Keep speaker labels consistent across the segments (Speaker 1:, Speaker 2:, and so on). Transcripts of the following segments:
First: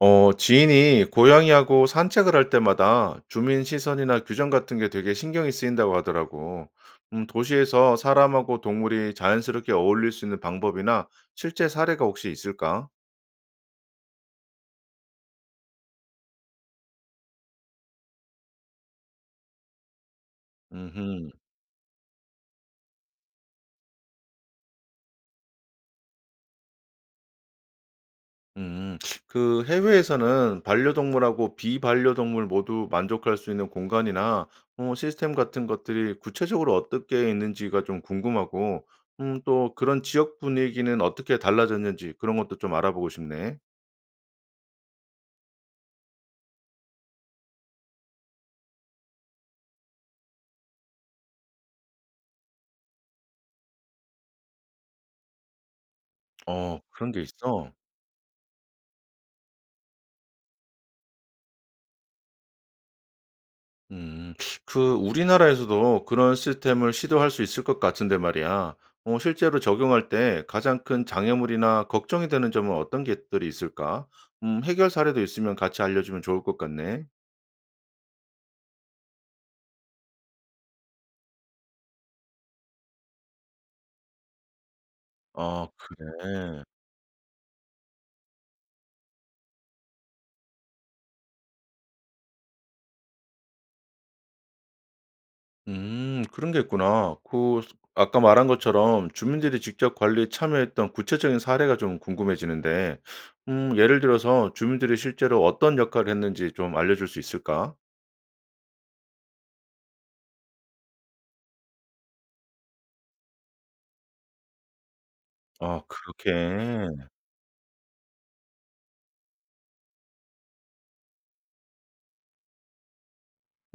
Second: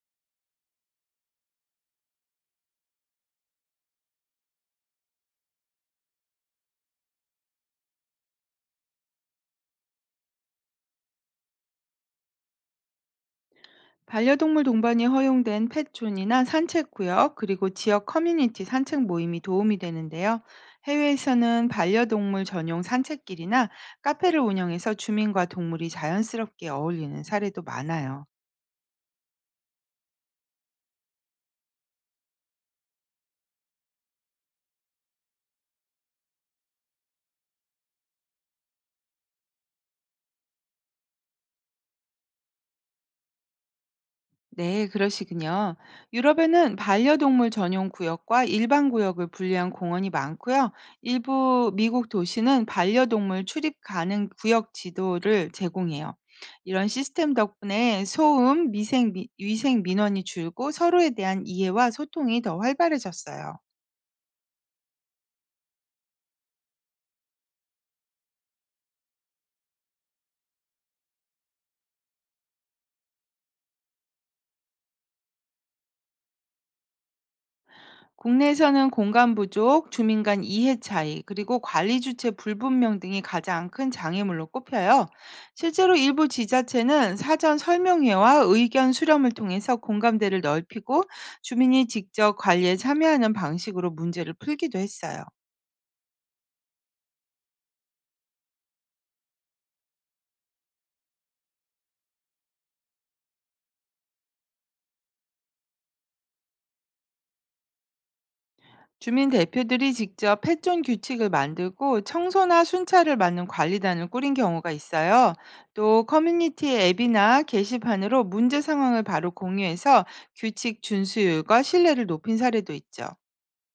Speaker 1: 지인이 고양이하고 산책을 할 때마다 주민 시선이나 규정 같은 게 되게 신경이 쓰인다고 하더라고. 도시에서 사람하고 동물이 자연스럽게 어울릴 수 있는 방법이나 실제 사례가 혹시 있을까?
Speaker 2: 반려동물 동반이 허용된 펫존이나 산책구역, 그리고 지역 커뮤니티 산책 모임이 도움이 되는데요.
Speaker 1: 음,
Speaker 2: 해외에서는 반려동물 전용 산책길이나 카페를 운영해서 주민과 동물이 자연스럽게 어울리는 사례도 많아요.
Speaker 1: 음, 그 해외에서는 반려동물하고 비반려동물 모두 만족할 수 있는 공간이나 시스템 같은 것들이 구체적으로 어떻게 있는지가 좀 궁금하고, 또 그런 지역 분위기는 어떻게 달라졌는지 그런 것도 좀 알아보고 싶네.
Speaker 2: 네, 그러시군요. 유럽에는 반려동물 전용 구역과 일반 구역을 분리한 공원이 많고요. 일부 미국 도시는 반려동물 출입 가능 구역 지도를 제공해요.
Speaker 1: 어
Speaker 2: 이런
Speaker 1: 그런 게
Speaker 2: 시스템
Speaker 1: 있어?
Speaker 2: 덕분에 소음, 위생 민원이 줄고 서로에 대한 이해와 소통이 더 활발해졌어요.
Speaker 1: 음. 그 우리나라에서도 그런 시스템을 시도할 수 있을 것 같은데 말이야. 실제로 적용할 때 가장 큰 장애물이나 걱정이 되는 점은 어떤 것들이 있을까? 해결 사례도 있으면 같이 알려주면 좋을 것 같네.
Speaker 2: 국내에서는 공간 부족, 주민 간 이해 차이, 그리고 관리 주체 불분명 등이 가장 큰 장애물로 꼽혀요.
Speaker 1: 아
Speaker 2: 실제로 일부
Speaker 1: 그래.
Speaker 2: 지자체는 사전 설명회와 의견 수렴을 통해서 공감대를 넓히고 주민이 직접 관리에 참여하는 방식으로 문제를 풀기도 했어요.
Speaker 1: 그런 게 있구나. 그 아까 말한 것처럼 주민들이 직접 관리에 참여했던 구체적인 사례가 좀 궁금해지는데 예를 들어서 주민들이 실제로 어떤 역할을 했는지 좀 알려줄 수 있을까?
Speaker 2: 주민 대표들이 직접 폐존 규칙을 만들고 청소나 순찰을 맡는 관리단을 꾸린 경우가 있어요.
Speaker 1: 아
Speaker 2: 또 커뮤니티
Speaker 1: 그렇게.
Speaker 2: 앱이나 게시판으로 문제 상황을 바로 공유해서 규칙 준수율과 신뢰를 높인 사례도 있죠.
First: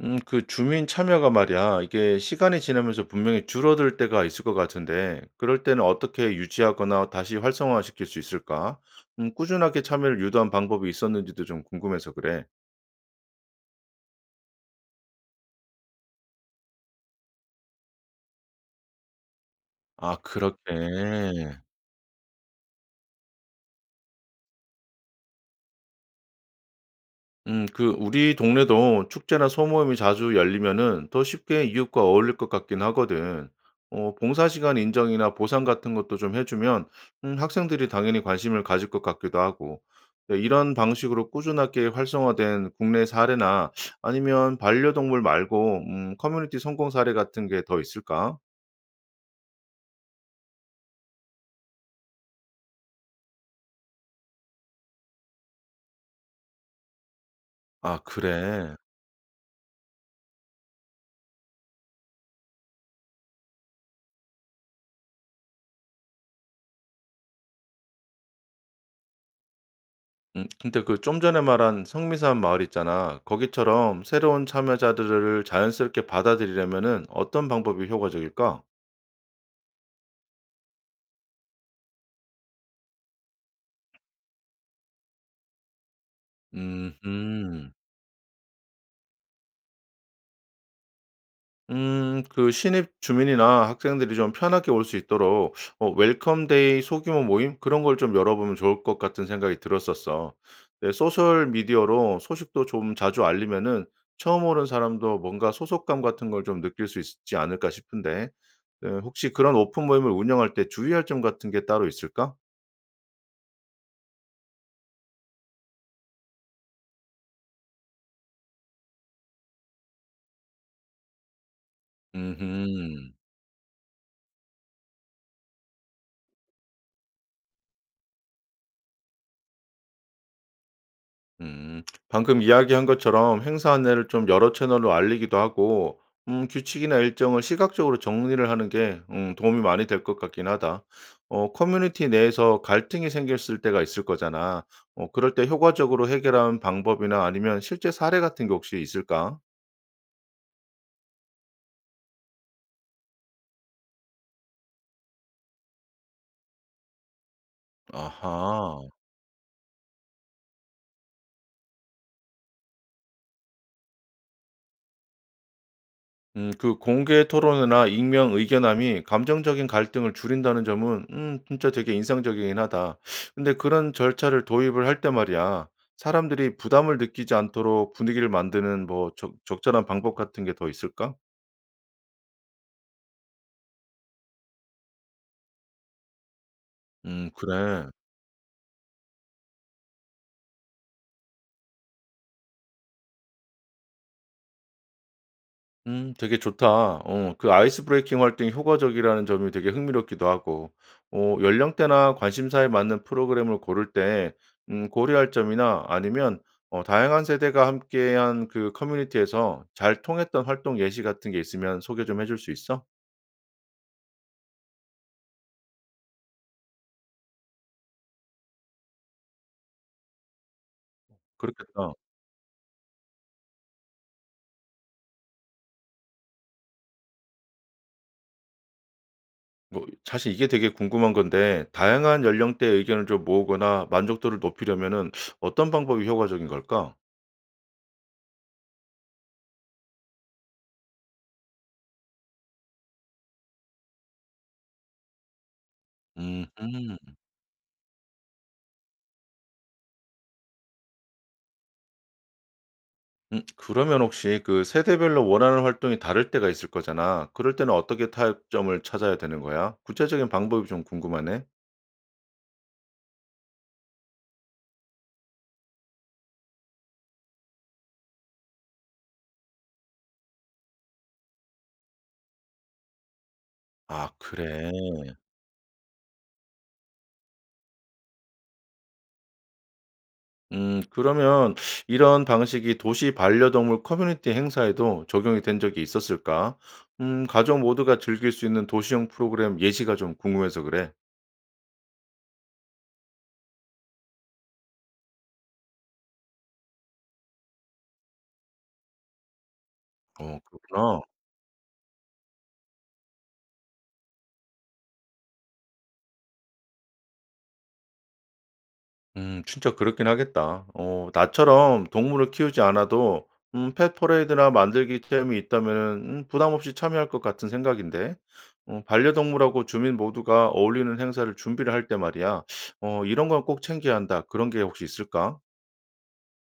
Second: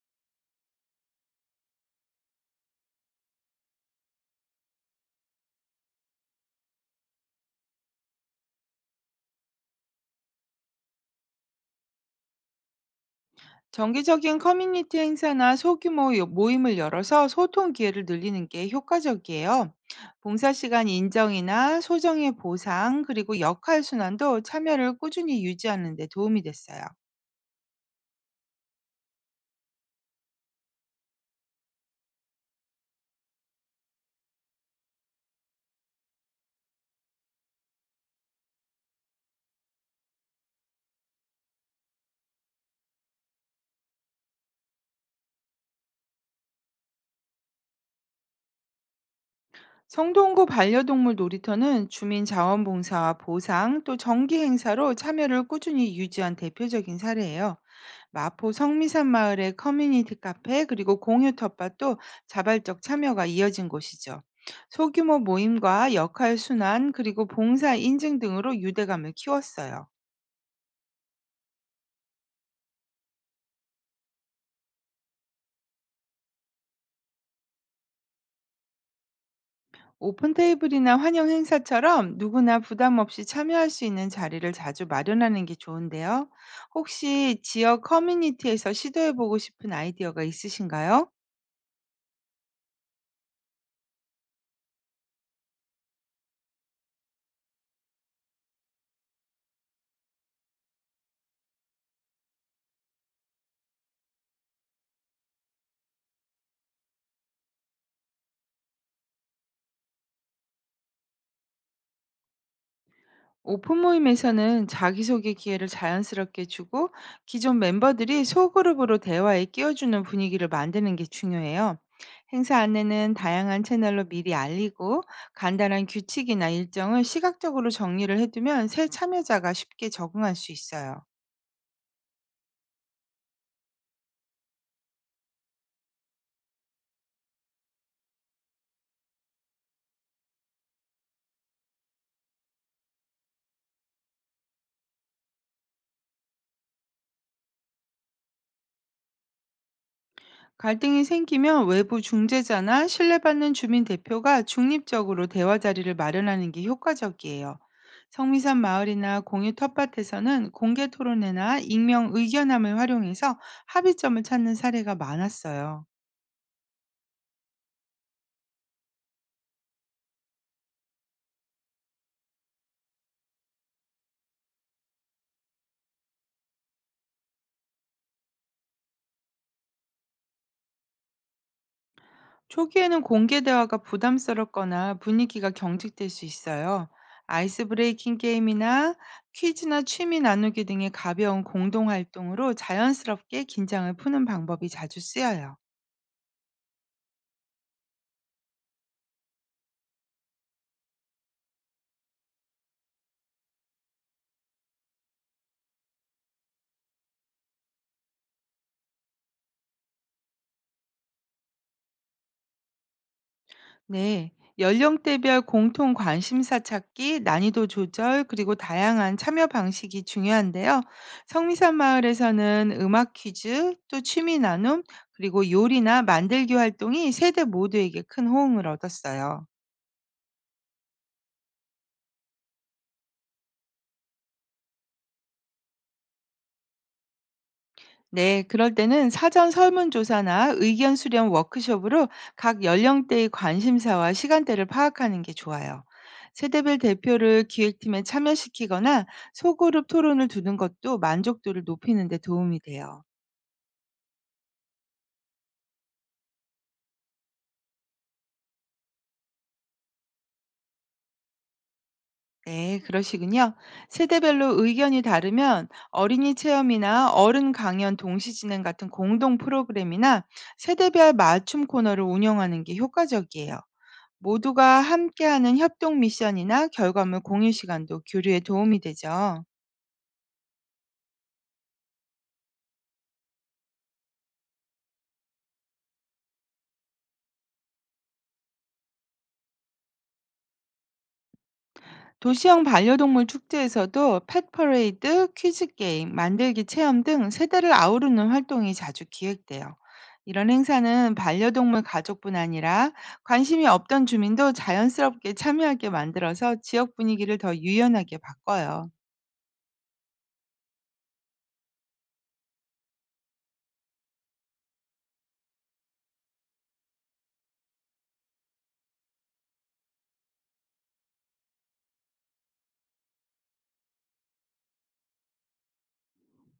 Speaker 1: 그 주민 참여가 말이야, 이게 시간이 지나면서 분명히 줄어들 때가 있을 것 같은데, 그럴 때는 어떻게 유지하거나 다시 활성화시킬 수 있을까? 꾸준하게 참여를 유도한 방법이 있었는지도 좀 궁금해서 그래.
Speaker 2: 정기적인 커뮤니티 행사나 모임을 열어서 소통 기회를 늘리는 게 효과적이에요.
Speaker 1: 아 그렇게.
Speaker 2: 봉사시간 인정이나 소정의 보상, 그리고 역할 순환도 참여를 꾸준히 유지하는 데 도움이 됐어요.
Speaker 1: 그 우리 동네도 축제나 소모임이 자주 열리면은 더 쉽게 이웃과 어울릴 것 같긴 하거든. 봉사시간 인정이나 보상 같은 것도 좀 해주면 학생들이 당연히 관심을 가질 것 같기도 하고. 네, 이런 방식으로 꾸준하게 활성화된 국내 사례나 아니면 반려동물 말고 커뮤니티 성공 사례 같은 게 더 있을까?
Speaker 2: 성동구 반려동물 놀이터는 주민 자원봉사와 보상 또 정기 행사로 참여를 꾸준히 유지한 대표적인 사례예요.
Speaker 1: 아,
Speaker 2: 마포
Speaker 1: 그래.
Speaker 2: 성미산 마을의 커뮤니티 카페 그리고 공유 텃밭도 자발적 참여가 이어진 곳이죠. 소규모 모임과 역할 순환 그리고 봉사 인증 등으로 유대감을 키웠어요.
Speaker 1: 근데 그 좀 전에 말한 성미산 마을 있잖아. 거기처럼 새로운 참여자들을 자연스럽게 받아들이려면은 어떤 방법이 효과적일까?
Speaker 2: 오픈 테이블이나 환영 행사처럼 누구나 부담 없이 참여할 수 있는 자리를 자주 마련하는 게 좋은데요.
Speaker 1: 음
Speaker 2: 혹시
Speaker 1: 음.
Speaker 2: 지역 커뮤니티에서 시도해보고 싶은 아이디어가 있으신가요?
Speaker 1: 그 신입 주민이나 학생들이 좀 편하게 올 수 있도록 웰컴 데이 소규모 모임 그런 걸 좀 열어 보면 좋을 것 같은 생각이 들었었어. 네, 소셜 미디어로 소식도 좀 자주 알리면은 처음 오는 사람도 뭔가 소속감 같은 걸 좀 느낄 수 있지 않을까 싶은데, 네, 혹시 그런 오픈 모임을 운영할 때 주의할 점 같은 게 따로 있을까?
Speaker 2: 오픈 모임에서는 자기소개 기회를 자연스럽게 주고 기존 멤버들이 소그룹으로 대화에 끼워주는 분위기를 만드는 게 중요해요. 행사 안내는
Speaker 1: 음
Speaker 2: 다양한 채널로 미리 알리고 간단한 규칙이나 일정을 시각적으로 정리를 해두면 새 참여자가 쉽게 적응할 수 있어요.
Speaker 1: 음, 방금 이야기한 것처럼 행사 안내를 좀 여러 채널로 알리기도 하고, 규칙이나 일정을 시각적으로 정리를 하는 게 도움이 많이 될 것 같긴 하다. 커뮤니티 내에서 갈등이 생겼을 때가 있을 거잖아. 그럴 때 효과적으로 해결한 방법이나 아니면 실제 사례 같은 게 혹시 있을까?
Speaker 2: 갈등이 생기면 외부 중재자나 신뢰받는 주민 대표가 중립적으로 대화 자리를 마련하는 게 효과적이에요. 성미산
Speaker 1: 아하.
Speaker 2: 마을이나 공유 텃밭에서는 공개 토론회나 익명 의견함을 활용해서 합의점을 찾는 사례가 많았어요.
Speaker 1: 그 공개 토론이나 익명 의견함이 감정적인 갈등을 줄인다는 점은, 진짜 되게 인상적이긴 하다. 근데 그런 절차를 도입을 할 때 말이야, 사람들이 부담을 느끼지 않도록 분위기를 만드는 뭐 절한 방법 같은 게 더 있을까?
Speaker 2: 초기에는 공개 대화가 부담스럽거나 분위기가 경직될 수 있어요. 아이스
Speaker 1: 그래.
Speaker 2: 브레이킹 게임이나 퀴즈나 취미 나누기 등의 가벼운 공동 활동으로 자연스럽게 긴장을 푸는 방법이 자주 쓰여요.
Speaker 1: 되게 좋다. 그 아이스 브레이킹 활동이 효과적이라는 점이 되게 흥미롭기도 하고 연령대나 관심사에 맞는 프로그램을 고를 때 고려할 점이나 아니면 다양한 세대가 함께한 그 커뮤니티에서 잘 통했던 활동 예시 같은 게 있으면 소개 좀 해줄 수 있어?
Speaker 2: 네, 연령대별 공통 관심사 찾기, 난이도 조절, 그리고 다양한 참여 방식이 중요한데요. 성미산
Speaker 1: 그렇겠다.
Speaker 2: 마을에서는 음악 퀴즈, 또 취미 나눔, 그리고 요리나 만들기 활동이 세대 모두에게 큰 호응을 얻었어요.
Speaker 1: 뭐 사실 이게 되게 궁금한 건데 다양한 연령대의 의견을 좀 모으거나 만족도를 높이려면은 어떤 방법이 효과적인 걸까?
Speaker 2: 네, 그럴 때는 사전 설문조사나 의견 수렴 워크숍으로 각 연령대의 관심사와 시간대를 파악하는 게 좋아요. 세대별
Speaker 1: 음
Speaker 2: 대표를 기획팀에 참여시키거나 소그룹 토론을 두는 것도 만족도를 높이는 데 도움이 돼요.
Speaker 1: 그러면 혹시 그 세대별로 원하는 활동이 다를 때가 있을 거잖아. 그럴 때는 어떻게 타협점을 찾아야 되는 거야? 구체적인 방법이 좀 궁금하네.
Speaker 2: 네, 그러시군요. 세대별로 의견이 다르면 어린이 체험이나 어른 강연 동시 진행 같은 공동 프로그램이나 세대별 맞춤 코너를 운영하는 게 효과적이에요.
Speaker 1: 아 그래.
Speaker 2: 모두가 함께하는 협동 미션이나 결과물 공유 시간도 교류에 도움이 되죠.
Speaker 1: 그러면 이런 방식이 도시 반려동물 커뮤니티 행사에도 적용이 된 적이 있었을까? 가족 모두가 즐길 수 있는 도시형 프로그램 예시가 좀 궁금해서 그래.
Speaker 2: 도시형 반려동물 축제에서도 펫 퍼레이드, 퀴즈 게임, 만들기 체험 등 세대를 아우르는 활동이 자주 기획돼요.
Speaker 1: 어
Speaker 2: 이런
Speaker 1: 그렇구나.
Speaker 2: 행사는 반려동물 가족뿐 아니라 관심이 없던 주민도 자연스럽게 참여하게 만들어서 지역 분위기를 더 유연하게 바꿔요.
Speaker 1: 진짜 그렇긴 하겠다. 나처럼 동물을 키우지 않아도 펫 퍼레이드나 만들기 체험이 있다면 부담 없이 참여할 것 같은 생각인데. 반려동물하고 주민 모두가 어울리는 행사를 준비를 할 때 말이야. '이런 건 꼭 챙겨야 한다.' 그런 게 혹시 있을까?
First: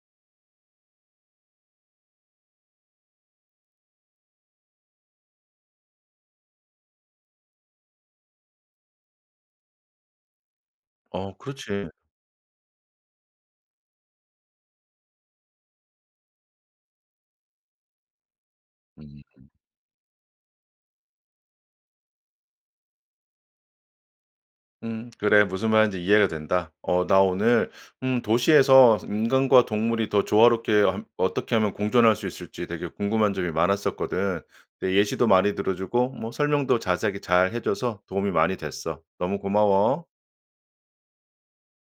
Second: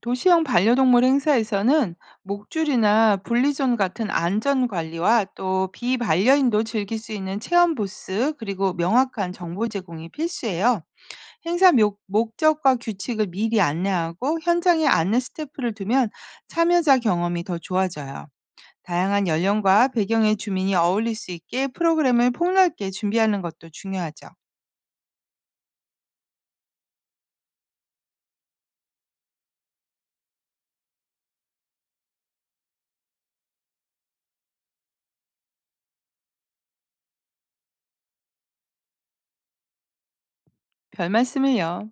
Speaker 2: 도시형 반려동물 행사에서는 목줄이나 분리존 같은 안전 관리와 또 비반려인도 즐길 수 있는 체험 부스 그리고 명확한 정보 제공이 필수예요.
Speaker 1: 어 그렇지.
Speaker 2: 목적과 규칙을 미리 안내하고 현장에 안내 스태프를 두면 참여자 경험이 더 좋아져요.
Speaker 1: 음.
Speaker 2: 다양한 연령과 배경의 주민이 어울릴 수 있게 프로그램을 폭넓게 준비하는 것도 중요하죠.
Speaker 1: 그래. 무슨 말인지 이해가 된다. 나 오늘, 도시에서 인간과 동물이 더 조화롭게 어떻게 하면 공존할 수 있을지 되게 궁금한 점이 많았었거든. 내 예시도 많이 들어주고, 뭐, 설명도 자세하게 잘 해줘서 도움이 많이 됐어. 너무 고마워.
Speaker 2: 별 말씀을요.